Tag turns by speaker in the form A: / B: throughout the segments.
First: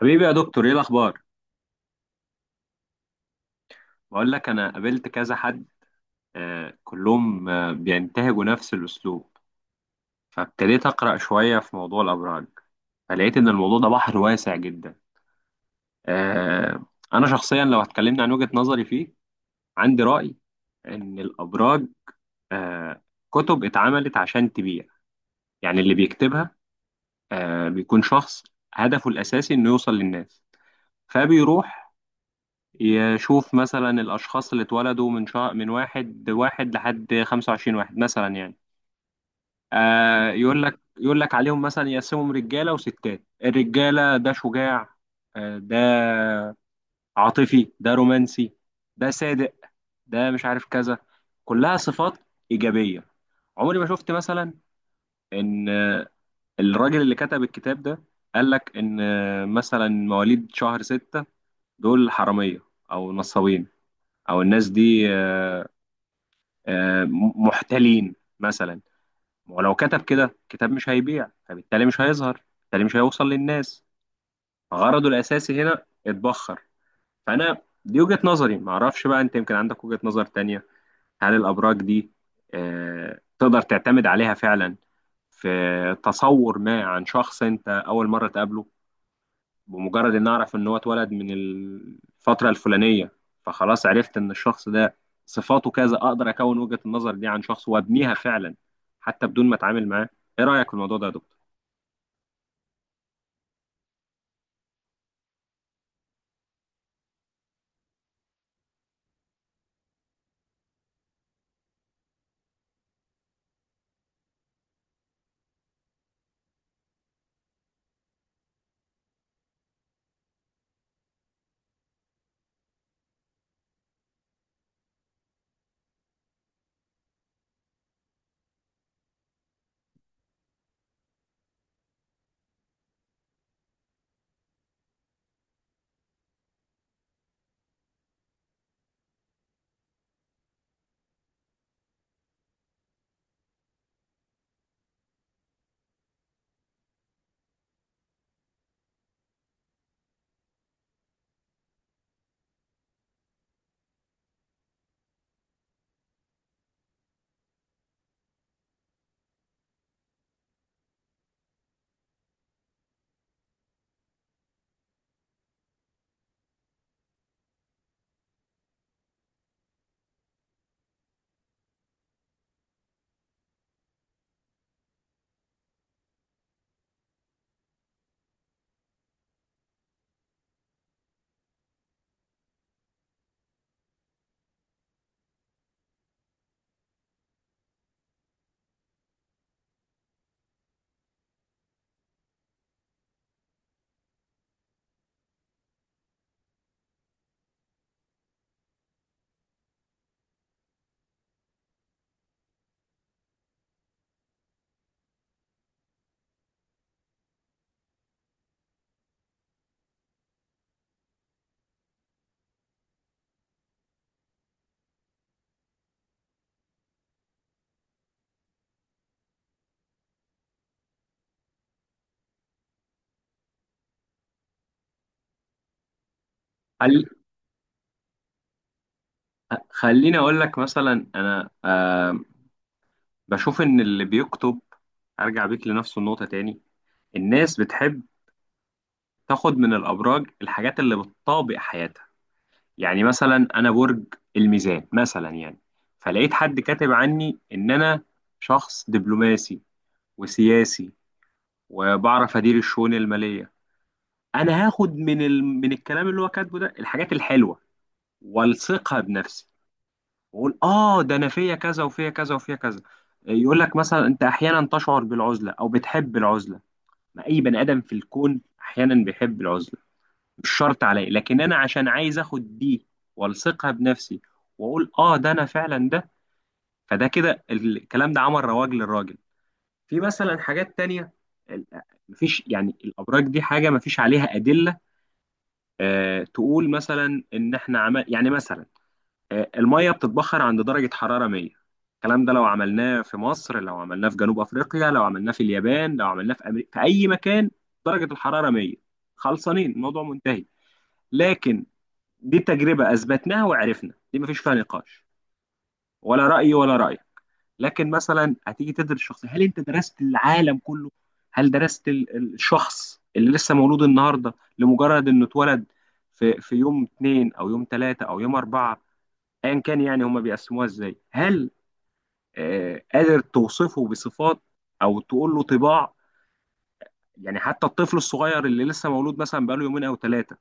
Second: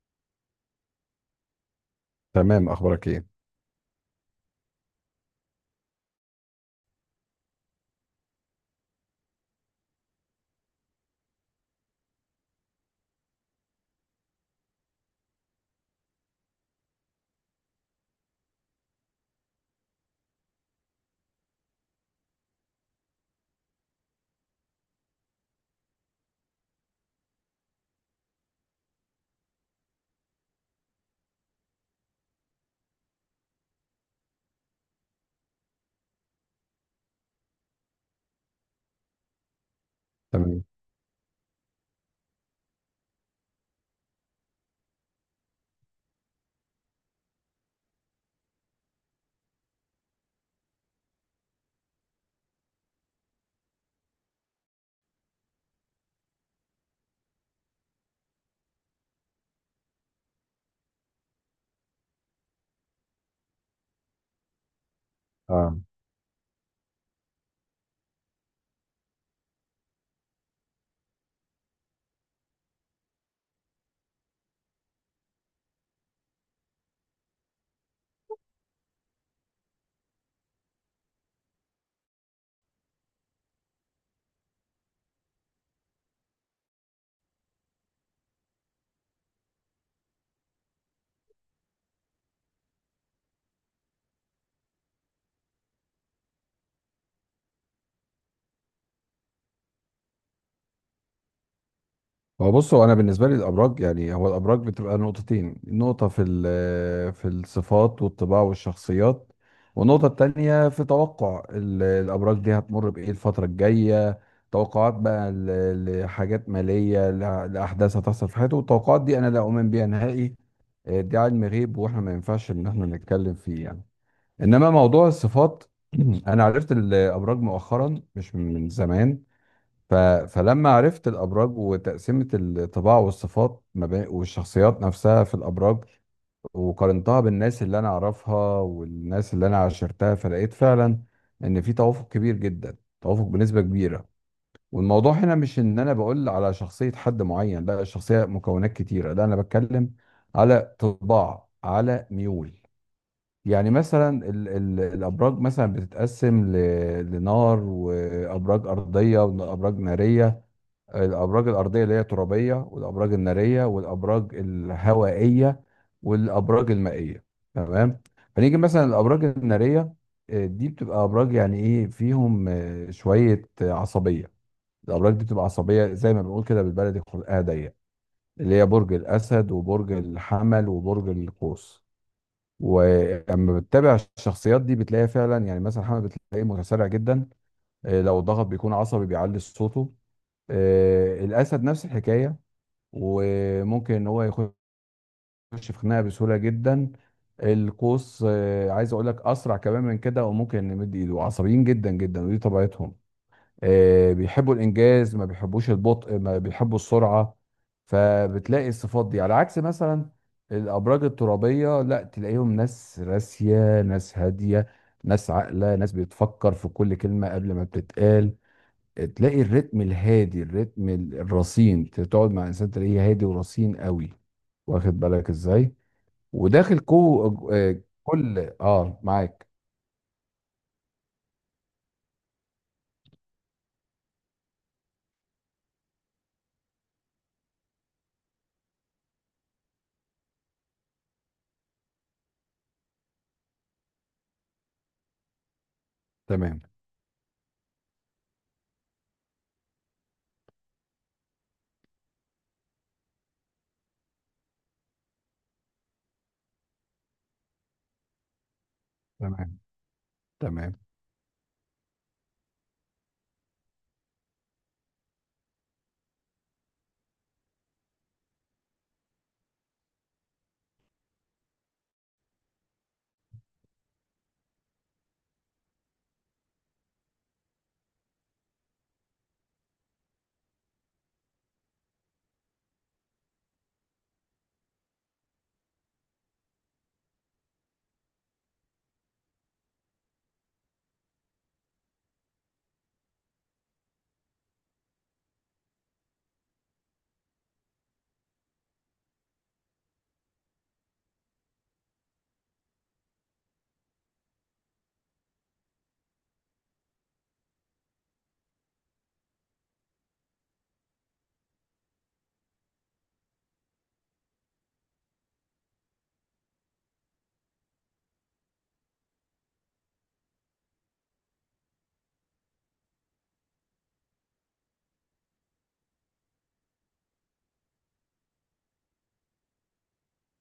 A: حبيبي يا دكتور، ايه الاخبار؟
B: تمام، اخبارك ايه؟
A: بقول لك انا قابلت كذا حد. آه، كلهم بينتهجوا نفس الاسلوب. فابتديت اقرا شويه في موضوع الابراج، فلقيت ان الموضوع ده بحر واسع جدا. آه. انا شخصيا لو اتكلمنا عن وجهه نظري فيه، عندي راي ان الابراج، آه كتب اتعملت عشان تبيع. يعني اللي بيكتبها بيكون شخص هدفه الاساسي انه يوصل للناس. فبيروح يشوف مثلا الأشخاص اللي اتولدوا من شهر، من واحد واحد لحد 25 واحد مثلا، يعني آه، يقول
B: تمام.
A: لك يقول لك عليهم مثلا، يقسمهم رجالة وستات. الرجالة ده شجاع، آه، ده عاطفي، ده رومانسي، ده صادق، ده مش عارف كذا، كلها صفات إيجابية. عمري ما شفت مثلا إن الراجل اللي كتب الكتاب ده قال لك إن، مثلا، مواليد شهر ستة دول حرامية أو نصابين، أو الناس دي
B: اه
A: محتلين مثلا. ولو كتب كده كتاب مش هيبيع، فبالتالي مش هيظهر، بالتالي مش هيوصل للناس، غرضه الأساسي هنا اتبخر. فأنا دي وجهة نظري، معرفش بقى أنت يمكن عندك وجهة نظر تانية. هل الأبراج دي تقدر تعتمد عليها فعلا في تصور ما عن شخص أنت أول مرة تقابله؟ بمجرد ان اعرف ان هو اتولد من الفتره الفلانيه، فخلاص عرفت ان الشخص ده صفاته كذا، اقدر اكون وجهه النظر دي عن شخص وابنيها فعلا حتى بدون ما اتعامل معاه. ايه رايك في الموضوع ده يا دكتور؟
B: هو بص هو انا بالنسبه لي الابراج، يعني الابراج بتبقى نقطتين: نقطه في الصفات والطباع والشخصيات، والنقطه التانية في توقع الابراج دي هتمر بايه الفتره الجايه. توقعات بقى لحاجات ماليه، لاحداث هتحصل في حياته، والتوقعات دي انا لا اؤمن بيها نهائي. دي علم غيب واحنا ما ينفعش ان احنا نتكلم فيه يعني. انما موضوع الصفات انا عرفت الابراج مؤخرا مش من زمان. ف... فلما عرفت الابراج وتقسيمه الطباع والصفات ما بين والشخصيات نفسها في الابراج، وقارنتها بالناس اللي انا اعرفها والناس اللي انا عاشرتها، فلقيت فعلا ان في توافق كبير جدا، توافق بنسبه كبيره. والموضوع هنا مش ان انا بقول على شخصيه حد معين، لا، الشخصيه مكونات كتيره، لا انا بتكلم على طباع، على ميول. يعني مثلا ال ال الابراج مثلا بتتقسم لنار وابراج ارضيه وابراج ناريه. الابراج الارضيه اللي هي ترابيه، والابراج الناريه، والابراج الهوائيه، والابراج المائيه. تمام. فنيجي مثلا الابراج الناريه، دي بتبقى ابراج يعني ايه، فيهم شويه عصبيه. الابراج دي بتبقى عصبيه زي ما بنقول كده بالبلدي خلقها ضيق، اللي هي برج الاسد وبرج الحمل وبرج القوس. ولما بتتابع الشخصيات دي بتلاقيها فعلا. يعني مثلا الحمل بتلاقيه متسرع جدا، لو ضغط بيكون عصبي بيعلي صوته. الاسد نفس الحكايه، وممكن ان هو يخش في خناقه بسهوله جدا. القوس عايز اقول لك اسرع كمان من كده، وممكن يمد ايده، عصبيين جدا جدا ودي طبيعتهم. بيحبوا الانجاز، ما بيحبوش البطء، ما بيحبوا السرعه. فبتلاقي الصفات دي على عكس مثلا الابراج الترابيه، لا تلاقيهم ناس راسيه، ناس هاديه، ناس عاقله، ناس بتفكر في كل كلمه قبل ما بتتقال. تلاقي الريتم الهادي، الريتم الرصين، تقعد مع انسان تلاقيه هادي ورصين قوي. واخد بالك ازاي؟ وداخل
A: هل،
B: كو آه، كل معاك.
A: خليني اقول لك مثلا، انا بشوف ان اللي بيكتب، ارجع بيك لنفس النقطه تاني، الناس بتحب تاخد من الابراج الحاجات اللي بتطابق حياتها. يعني مثلا انا برج الميزان مثلا، يعني فلقيت حد
B: تمام.
A: كاتب عني ان انا شخص دبلوماسي وسياسي وبعرف ادير الشؤون الماليه. انا هاخد من من الكلام اللي هو كاتبه ده الحاجات الحلوه والصقها بنفسي،
B: تمام.
A: واقول
B: تمام.
A: اه ده انا فيا كذا وفيا كذا وفيا كذا. يقول لك مثلا انت احيانا تشعر بالعزله او بتحب العزله. ما اي بني ادم في الكون احيانا بيحب العزله، مش شرط عليا، لكن انا عشان عايز اخد دي والصقها بنفسي واقول اه ده انا فعلا ده. فده كده الكلام ده عمل رواج للراجل. في مثلا حاجات تانية، ال- مفيش، يعني الابراج دي حاجه مفيش عليها ادله. تقول مثلا ان احنا عمل، يعني مثلا، الميه بتتبخر عند درجه حراره 100. الكلام ده لو عملناه في مصر، لو عملناه في جنوب افريقيا، لو عملناه في اليابان، لو عملناه في امريكا، في اي مكان، درجه الحراره 100. خلصانين، الموضوع منتهي. لكن دي تجربه اثبتناها وعرفنا، دي مفيش فيها نقاش ولا راي ولا راي. لكن مثلا هتيجي تدرس الشخصيه، هل انت درست العالم كله؟ هل درست الشخص اللي لسه مولود النهارده، لمجرد انه اتولد في يوم اتنين او يوم تلاته او يوم اربعه، ايا كان، يعني هما بيقسموها ازاي؟ هل قادر توصفه بصفات او تقول له طباع؟ يعني حتى الطفل الصغير اللي لسه مولود، مثلا بقاله يومين او ثلاثه،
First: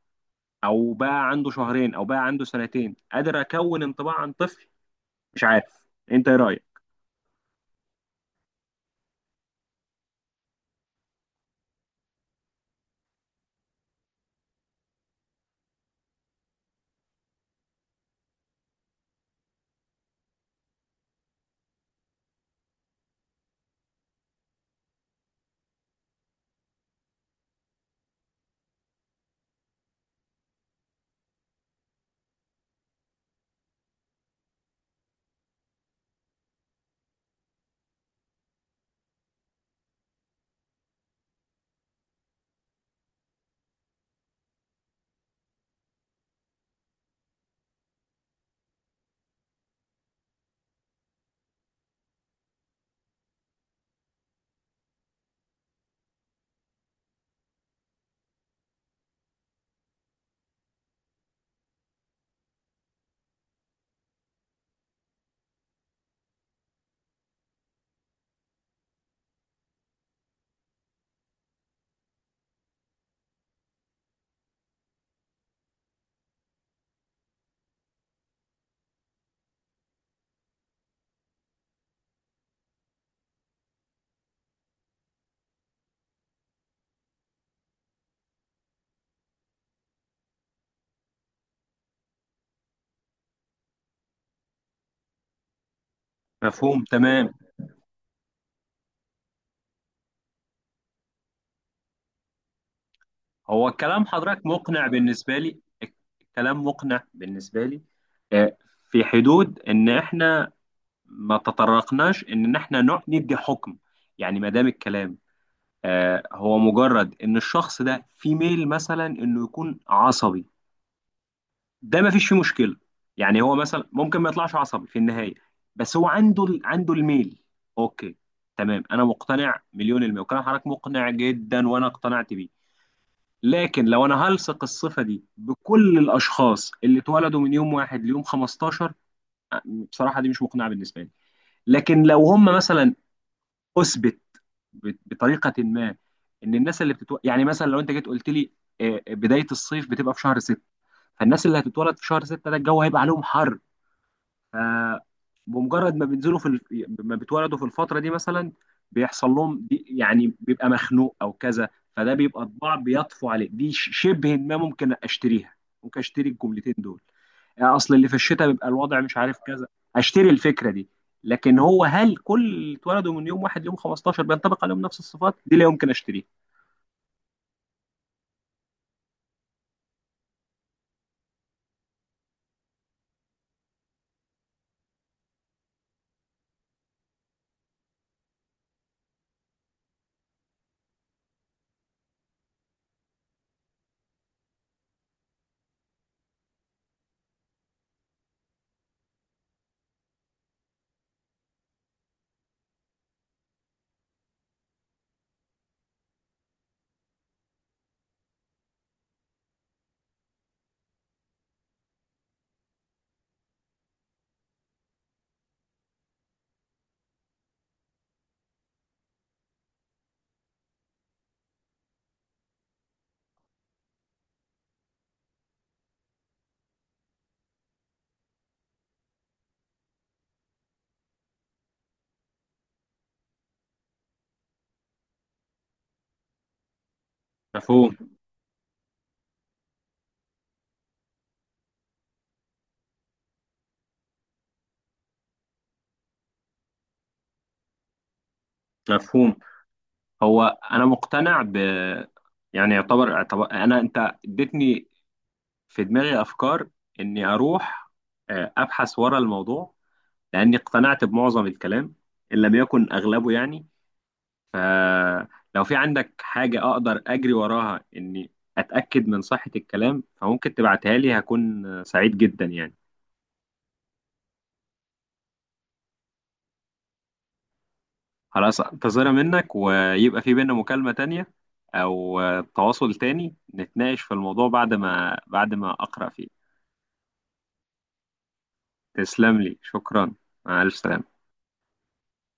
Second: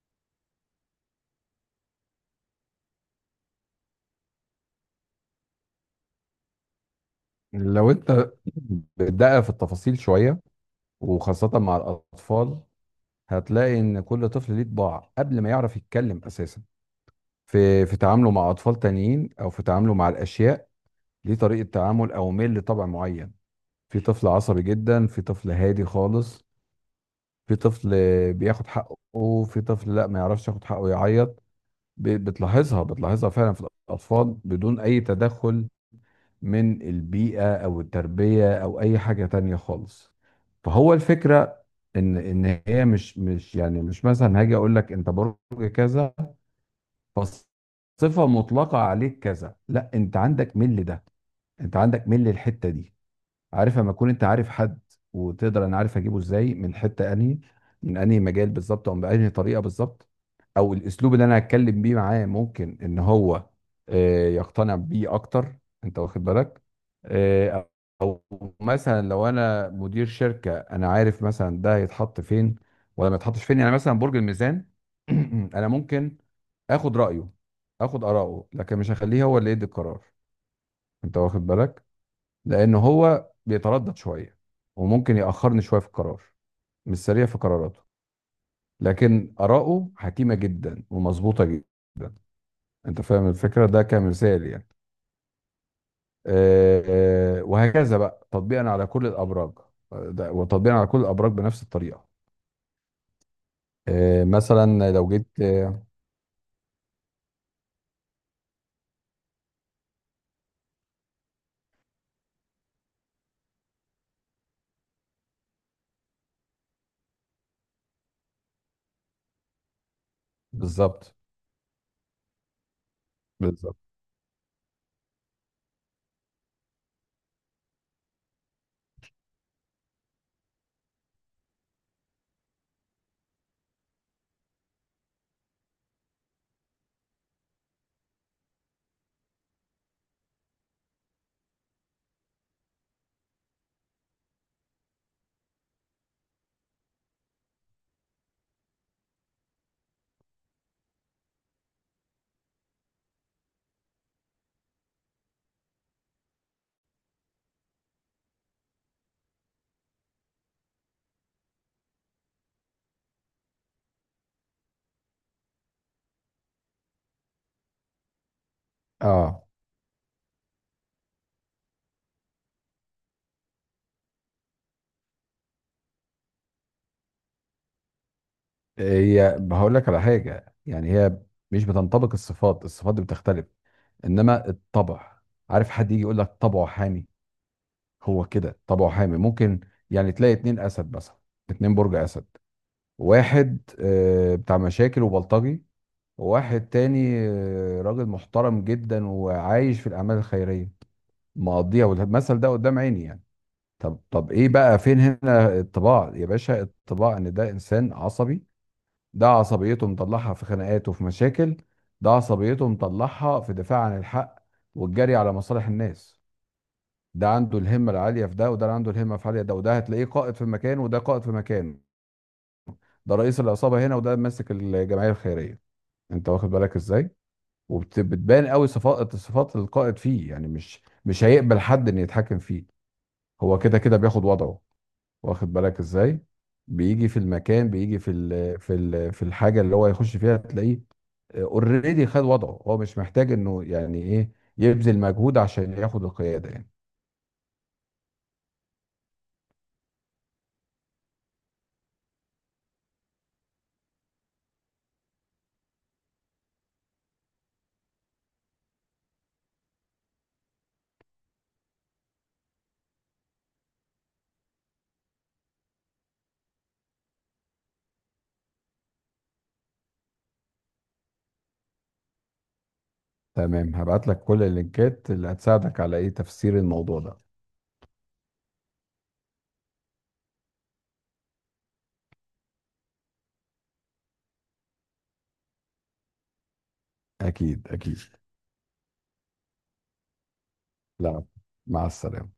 A: او بقى عنده شهرين او بقى عنده سنتين، قادر اكون انطباع عن طفل؟ مش عارف، انت ايه رايك؟
B: لو انت بتدقق في التفاصيل شويه، وخاصه مع الاطفال، هتلاقي ان كل طفل ليه طباع قبل ما يعرف يتكلم اساسا، في في تعامله مع اطفال تانيين او في تعامله مع الاشياء، ليه طريقه تعامل او ميل لطبع معين. في طفل عصبي جدا، في طفل هادي خالص، في طفل بياخد حقه، في طفل لا ما يعرفش ياخد حقه يعيط. بتلاحظها، بتلاحظها فعلا في الأطفال بدون أي تدخل من البيئة أو التربية أو أي حاجة تانية خالص. فهو الفكرة إن هي مش يعني مش، مثلا هاجي أقول لك أنت برج كذا فصفة مطلقة عليك كذا، لا، أنت عندك ميل ده، أنت عندك ميل الحتة دي. عارف لما تكون انت عارف حد، وتقدر انا عارف اجيبه ازاي، من حته انهي، من انهي مجال بالظبط، او بانهي طريقه بالظبط، او الاسلوب اللي انا هتكلم بيه معاه ممكن ان هو يقتنع بيه اكتر. انت واخد بالك؟ آه، او مثلا لو انا مدير شركه، انا عارف مثلا ده هيتحط فين ولا ما يتحطش فين. يعني مثلا برج الميزان انا ممكن اخد رايه، اخد اراءه، لكن مش هخليه هو اللي يدي القرار. انت واخد بالك؟ لان هو بيتردد شويه وممكن ياخرني شويه في القرار، مش سريع في قراراته، لكن اراءه حكيمه جدا ومظبوطه جدا. انت فاهم الفكره، ده كمثال يعني.
A: مفهوم، تمام.
B: وهكذا بقى تطبيقا على كل الابراج. وتطبيقا على كل الابراج بنفس الطريقه.
A: هو الكلام حضرتك مقنع
B: مثلا لو جيت
A: بالنسبة لي. الكلام مقنع بالنسبة لي. آه، في حدود إن إحنا ما تطرقناش إن إحنا ندي حكم. يعني ما دام الكلام هو مجرد إن الشخص ده في ميل مثلا إنه يكون عصبي،
B: بالظبط.
A: ده ما فيش فيه مشكلة. يعني هو
B: بالظبط.
A: مثلا ممكن ما يطلعش عصبي في النهاية، بس هو عنده عنده الميل. أوكي، تمام. أنا مقتنع مليون المية، وكلام حضرتك مقنع جدا وأنا اقتنعت بيه. لكن لو انا هلصق الصفه دي بكل الاشخاص اللي اتولدوا من يوم واحد ليوم 15، بصراحه دي مش مقنعه بالنسبه لي. لكن لو هم مثلا اثبت بطريقه ما ان الناس يعني مثلا لو انت جيت قلت لي بدايه الصيف بتبقى في شهر 6، فالناس اللي هتتولد في شهر 6 ده الجو هيبقى عليهم حر، آه، بمجرد ما ما بيتولدوا في الفترة دي مثلا بيحصل لهم دي، يعني بيبقى مخنوق او كذا، فده بيبقى طباع بيطفو عليه، دي شبه ما ممكن اشتريها. ممكن اشتري الجملتين دول، اصل اللي في الشتاء بيبقى الوضع مش عارف
B: اه.
A: كذا. اشتري الفكرة دي. لكن هو هل كل اللي اتولدوا من يوم واحد يوم 15 بينطبق عليهم نفس الصفات دي؟ لا يمكن اشتريها.
B: هي هقول لك على حاجه، يعني هي مش بتنطبق الصفات، الصفات دي بتختلف، انما الطبع. عارف حد يجي يقول لك طبعه حامي، هو كده طبعه حامي ممكن. يعني تلاقي اتنين اسد مثلا، اتنين برج اسد، واحد بتاع مشاكل وبلطجي، وواحد تاني راجل محترم جدا وعايش في الاعمال الخيريه مقضيها، والمثل ده قدام عيني يعني. طب، طب ايه بقى؟ فين هنا الطباع يا باشا؟ الطباع ان ده انسان عصبي، ده عصبيته مطلعها في خناقات وفي مشاكل، ده عصبيته مطلعها في دفاع عن الحق والجري على مصالح الناس. ده عنده الهمه العاليه في ده، وده اللي عنده الهمه في عاليه ده، وده هتلاقيه قائد في مكان وده قائد في مكان، ده رئيس العصابه هنا وده ماسك الجمعيه الخيريه. انت واخد بالك ازاي؟ وبتبان قوي صفات، صفات القائد فيه، يعني مش هيقبل حد ان يتحكم فيه، هو كده كده بياخد وضعه. واخد بالك ازاي؟ بيجي في المكان،
A: مفهوم،
B: بيجي في الحاجه اللي هو يخش فيها تلاقيه اوريدي خد وضعه، هو مش محتاج انه يعني ايه يبذل مجهود عشان ياخد القياده يعني.
A: مفهوم. هو انا مقتنع ب، يعني يعتبر، اعتبر انا انت اديتني في دماغي أفكار إني أروح أبحث ورا الموضوع، لأني اقتنعت بمعظم الكلام إن لم يكن أغلبه، يعني. فلو في عندك حاجة أقدر أجري وراها إني أتأكد من صحة الكلام، فممكن تبعتها لي، هكون سعيد جدا يعني.
B: تمام، هبعت لك كل اللينكات اللي هتساعدك على ايه تفسير الموضوع ده.
A: خلاص، أنتظرها منك، ويبقى في بينا مكالمة تانية أو تواصل تاني نتناقش في الموضوع بعد ما، بعد ما أقرأ فيه.
B: اكيد، اكيد.
A: تسلم لي، شكرا. مع ألف سلامة.
B: لا، مع السلامة.